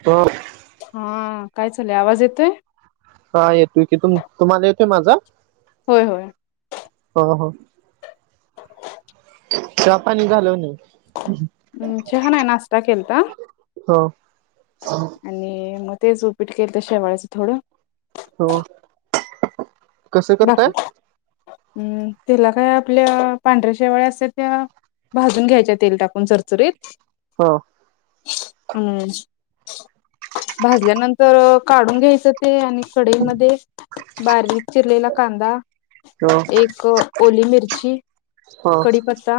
तरं. हा काय चालय आवाज येतोय? हा, येतोय की, तु तुम्हाला येतोय माझा? होय होय. हो हो. चहा पाणी झालं का नाही? हम्म, चहा नाय, नाश्ता केलता. ह आणि मग तेच उपीट केलंथ, शेवायचं थोडं हो [unintelligible] भाकरी हम्म त्याला काय आपल्याऽ पांढऱ्या शेवाळ्या असत्या त्या. भाजून घ्यायच्या तेल टाकून चरचरीत. हो. हम्म. भाजल्यानंतर काढूंन घ्यायचं ते आणि. कडई मध्ये, बारीक. पहिला कांदा, ह एक ओली मिरची‌ ह कडीपत्ता,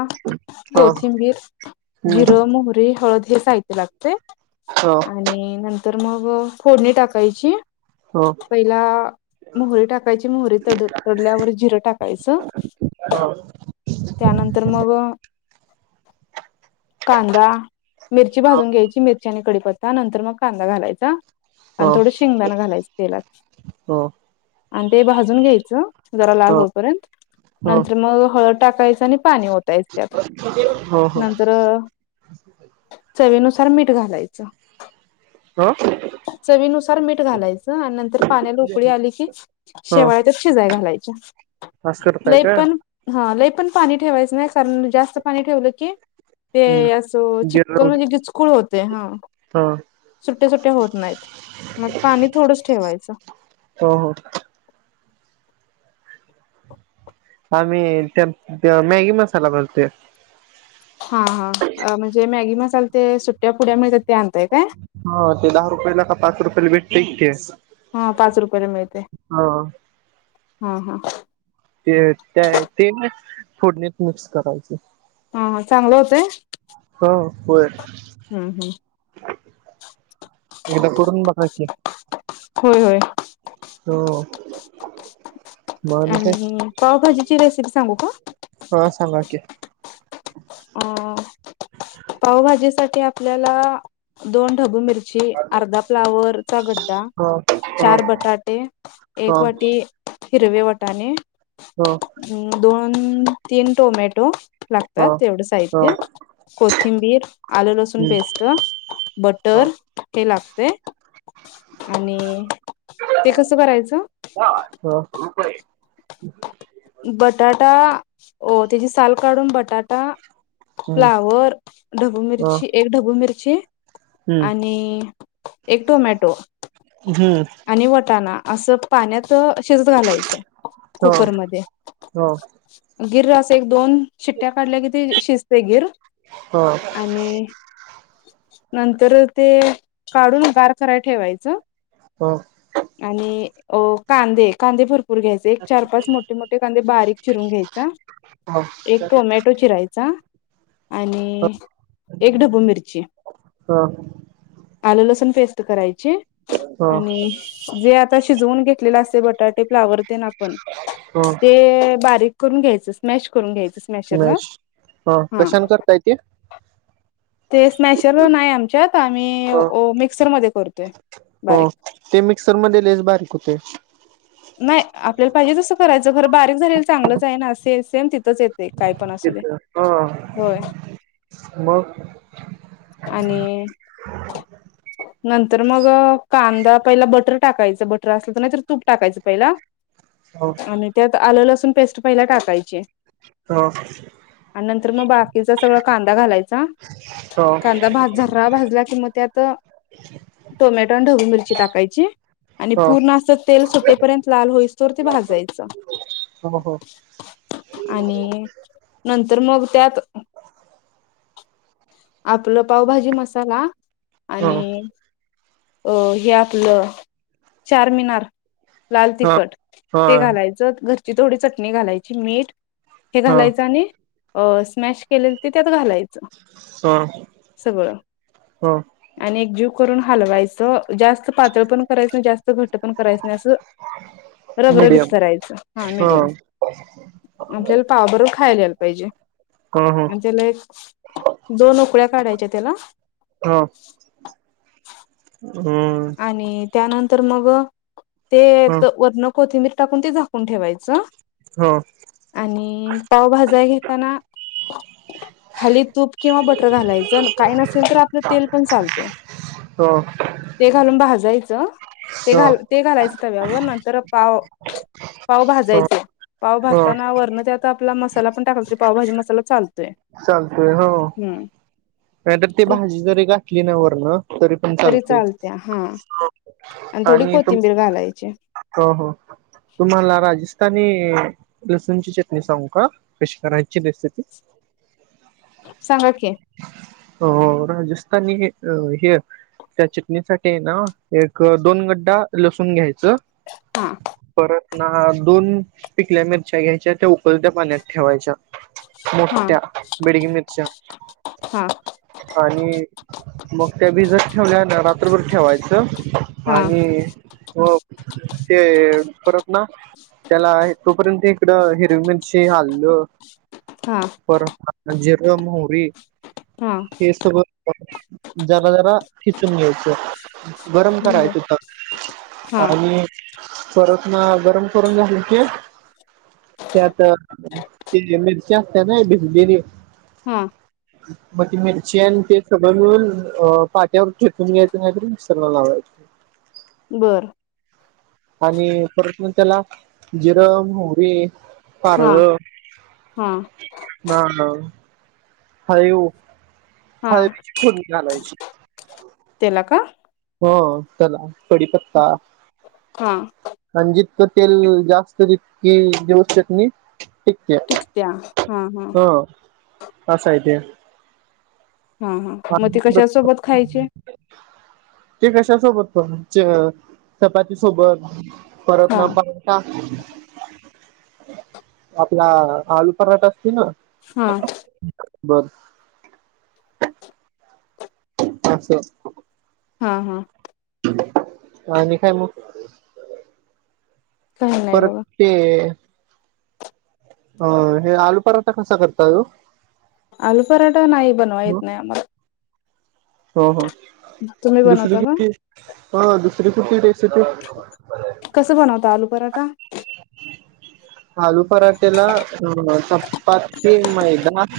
ह कोथिंबीर, हम्म जिरं, मोहरी, हळदी हे साहित्य लागतय. हो. आणि नंतर मग फोडणी टाकायची ह ह पयला मोहरी टाकायची, मोहरी तड तडल्यावर, जिरं टाकायचं हॅलो? त्यानंतर मग कांदा मिर्ची भाजून घ्यायची, मिर्ची आणि कडीपत्ता नंतर मगं कांदा घालायचा आणि थोडं शेंगदानं घालायचं तेलातच. ह आणि ते भाजून घ्यायचं, जरा ह लाल होपर्यंत ह नंतर मग हळद टाकायचं आणि पाणी ओतायच त्यात, हो हो नंतर चवीनुसार मीठ घालायचं. हं? चवीनुसार मीठ घालायचं आणि नंतर पाण्याला उकळी आली की, ह शेवाया शिजाय घालायच्या, अस करताय लय का पण हा लय पण पाणी ठेवायचं नाही कारण जास्त पाणी ठेवलं की, ते असं हम्म चिकन गेलो म्हणजे गिचकूळ होते हा. ह सुटया सुट्या होत नाहीत, मग पाणी थोडंच ठेवायचं. हो हो. आम्ही त्यात मॅगी मसाला घालतोय. हा हा म्हणजे मॅगी मसाला ते सुट्ट्या पुड्या येत्यात ते आणताय काय? हो, ते दहा रुपयाला का पाच रुपयाला भेटतय तेेच, हा पाच रुपयाला हा. हं हं. ते त्या ते ना फोडणीत मिक्स करायचं. हा चांगलं होतय? हो होय हम्म हम्म एकदा करूंन बघा कि. [unintelligible] होय होय. हो. मग काय आणि पावभाजीची रेसिपी सांगू का? हा सांगा की अ पावभाजी साठी आपल्याला दोन ढबू मिर्ची. अर्धा फ्लावरचा गड्डा ह ह चार बटाटे एक ह वाटी. हिरव्ये वटाने हो. अ दोन तीन टोमॅटो ह ह लागतात ह तेवढं साहित्य. कोथिंबीर आल लसूण हम्म पेस्ट ह बटर हे लागते. आणि ते कसं करायचं? हो रुपय. बटाटा त्यांची साल काढूंन बटाटा हम्म फ्लावर. ढबू ह मिर्ची एक ढबू मिर्ची हम्म आणि एक टोमॅटो हम्म. आणि वटाणा असं पाण्यात शिजत घालायचं. ह कुकरमध्ये. ह ह गिर, असं एक दोन शिट्ट्या काढल्या, कि शिजतय गिर् होन. आणि नंतर ते काढून गार कराय ठेवायचं. हा. आणि अ कांदे कांदे भरपूर खूडून घ्यायचे एक चार पाच मोठे मोठे कांदे बारीक चिरून घ्यायचे एक टोमॅटो तो चिरायचा. आणि एक ढबू मिरची. ह आलू लसूण पेस्ट करायची. ह आणि जे आता शिजवून घेतलेलं असतय. बटाटे, फ्लावर आपण ह ते बारीक करून घ्यायच स्मॅश करून घ्यायचं. स्मॅशरन मॅश हा कशातं करताय ते ते स्मॅशर नाही आमच्यात आम्ही ह मिक्सरमध्ये करतोय हो बारीक ते मिक्सरमंध्ये लयंस बारीक होतें. नाही आपल्याला पाहिजे तसं करायचं खरं बारीक झालेलं चांगलंच आहे ना, सेम सेम तिथंच येतय. हां मग आणि नंतर मग कांदा पहिला, बटर टाकायचं, बटर असलं तर नाहीतर तूप टाकायचं. ऋ पहिला ह आणि त्यात आले लसूण पेस्ट पहिला टाकायची. हो. आणि नंतर मग बाकीचा सगळा कांदा घालायचा, ह कांदा भाज. खरा भाजला कि मगं त्यांत टोमॅटो आणि ढवीू मिर्ची टांकायची. आणि ह पूर्ण असं तेल सुटेपर्यंत लाल होईस परेत ते भाजायचं. हो हो आणि नंतर मग त्यात. आपलं पावभाजी मसाला ह आणि अऽ हे आपलं चार मिनार. लाल हा तिखट, हा ते घालायचं घरची थोडी चटणी घालायची मीठ. हे हा घालायचं आणि स्मॅश केलेलं ते त्यांत घालायचं. हां. सगळं आणि एकजीव करून हलवायचं. जास्त पातळ पण करायचं नाही, जास्त घट पण करायचं नाही असं. रब रबीत करायचं हा म मिडियम. हो. आपल्याला पावाबरोबर खायला याला पाहिजे. हा, हा. म्हणजे लाईक. दोन उकळ्या काढायच्या त्याला हा. हम्. आणि त्यानंतर मग ते ह वरण कोथिंबीर टाकून ते झाकून ठेवायचं. हा. आणि पावभजा घेताना खाली तूप किंवा बटर घालायचं काही नसेल तर आपलं तेल पण चालते. हो. ते घालून भाजायचं ते ह घाल. ते घालायचं तव्यावर नंतर पाव पाव ह भाजायचे पाव ह भाजताना वरण त्यात. आपला मसाला पण टाकत तरी पावभजी मसाला चालतोय. चालतोय हो. हम्म. नाहीतर ती ते भाजी जरी गाठली ना वरण तरी पण तरी चालते चालत्या हा आणि थोडी कोथिंबीर घालायची. हो हो तुम्हाला राजस्थानी लसूण ची चटणी सांगू का कश करायची रेसिपी सांगा की हो राजस्थानी अ हे त्या चिटणीसाठी ना एक दोन गड्डा लसूण घ्यायचं. हां. परत ना दोन पिकल्या मिरच्या घ्यायच्या त्या उकलत्या पाण्यात ठेवायच्या. हा मुठ बेडगी मिरच हा आणि मग त्या बी जर ठेवल्या ना रात्रभर ठेवायचं. हा आणि ते परत ना. त्याला तोपर्यंत इकडं हिरवी मिरची हल्ल. हां. पर ह जरम होरी हा हेस. जराा जराा किचून घचे. करायच बर तर हा आणि परत ना गरम करून झालं की त्यात ते मिरची असत ना भिजलेली. [unintelligible] मग ती मिरची आणि ते सगळं मिळून अ पाट्यावर टेकून घ्यायचं नाहीतर मिक्सरला लावायचं. ह. बरं. आणि परत मग त्याला जिरम मोी पर हा हा ह ह. हयू हा हयूची खूर् नि घालायची. तला का? हो चला कडी पत्ता हा आणिजितक तेल जास्त तितकीि देऊ शक नाही. ठीक टिकत्या आहे हा हा हो असा येत. हा हा मग ते कशा परत सोबत खायचे. ते कशा सोबत प चपाती सोबत परत हा ना. आपला आलू पराठा असतील ना. हा. बर. [unintelligible] हा, हा. आणि काय मग. काही नाही परत बाबा. ते, अ हे आलू पराठा कसा करता ओ. आलू पराठा नाही. बनवायत नाही आम्हाला. हो, हो, तुम्ही दुसरी बनवता का कुठली हा दुसरी कुठली रे. सती. कसं बनवता आलू पराठा? आलू पराठेला अ चपाती मैदा.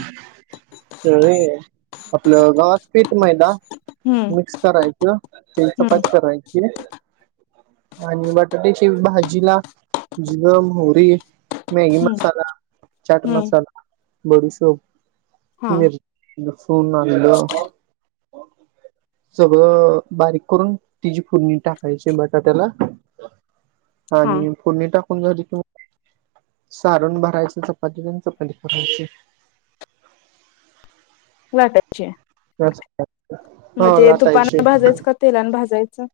आपलं घवाच पिट मैदा. हम्म मिक्स करायचं, तेची हम्म चपाती करायची. आणि बटाट्याची भाजी ला? जिर, मोहरी, मॅगी हम्म मसाला. चाट हम्म मसाला, बडीसोप हा मिरच. लसूण आल. सगळं बारीक करून तिची फुडणी टाकायची बटाट्याला. [inaudible] आणि फोडणी टाकून तिथ. सारून भरायचं चपातीला चपाती भजाय ची. लाटायचे, मग हो ते तुपाान लाटायचे भाजायचं का तेलान भाजायचं.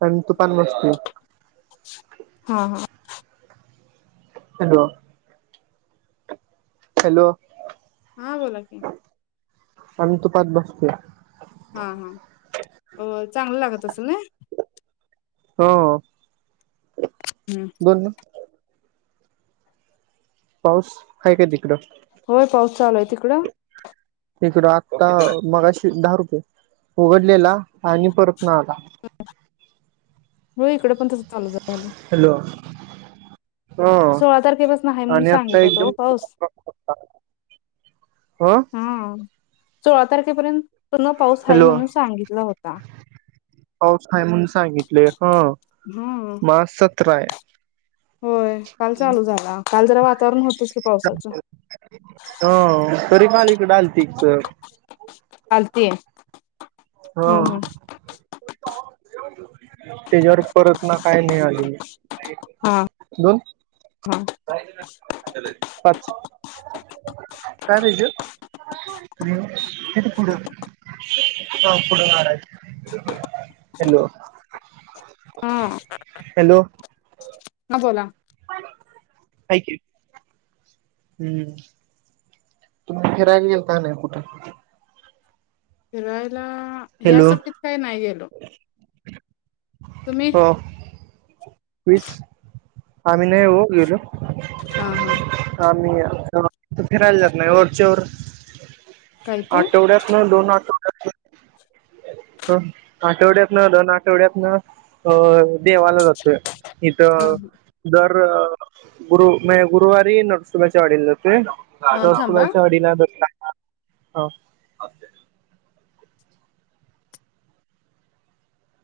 पण तूपाण भाजतोय. हा हा. हॅलो. हॅलो. हा बोला की. आम्ही तुपात बसते. हा, हा चांगलं लागत असल नि. हो. हम. बोल. पाऊस आहे काय तिकडं. होय पाऊस चालू हाय तिकडं. तिकड आत्ता मगाशी दहा रुपये उघडलेला आणि परत ना आता. म इकड होय ईकड पण तस चालू झालं. हॅलो. हो सोळा तारखे पासून आहे म्हणून आणि आता सांगितल होतो पाऊस. एकदम ह हम्म सोळा तारखेपर्यंत पूर्ण पाऊस आहे हॅलो म्हणून सांगितला होता. पाऊस आहे म्हणून सांगितले ही हा मग आज सतरा आहे. होय, काल चालू झाला, काल जरा वातावरण होतच की पावसाचं. हो तरी काल इकडे आलती सर. चालतीय हा हम्म हम्म. त्याच्यावर परत ना काय नाही आली. हा दोन, हा पाच. काय पाहिजे. घे की पुढे पुढे [unintelligible] हॅलो. हा हॅलो. हा बोला. हाय की हम्म. तुम्ही फिरायला गेल का नाही कुठं? फिरायला ह्या हॅलो सुट्टीत काय नाही गेलो. तुम्ही? विस आम्ही नाही ओ गेलो हा हा. [unintelligible] फिरायला जात नाही वरचे वर काय ते आठवड्यांतून दोन आठव [unintelligible] आठवड्यात न दोन आठवड्यात न अह देवाला जातोय इथ ह दर गुरु म्हणजे गुरुवारी नरसोबाच्या वाडीला जातोय हा ह थांबा नरसोबाच्या वाडीला जाता, हो.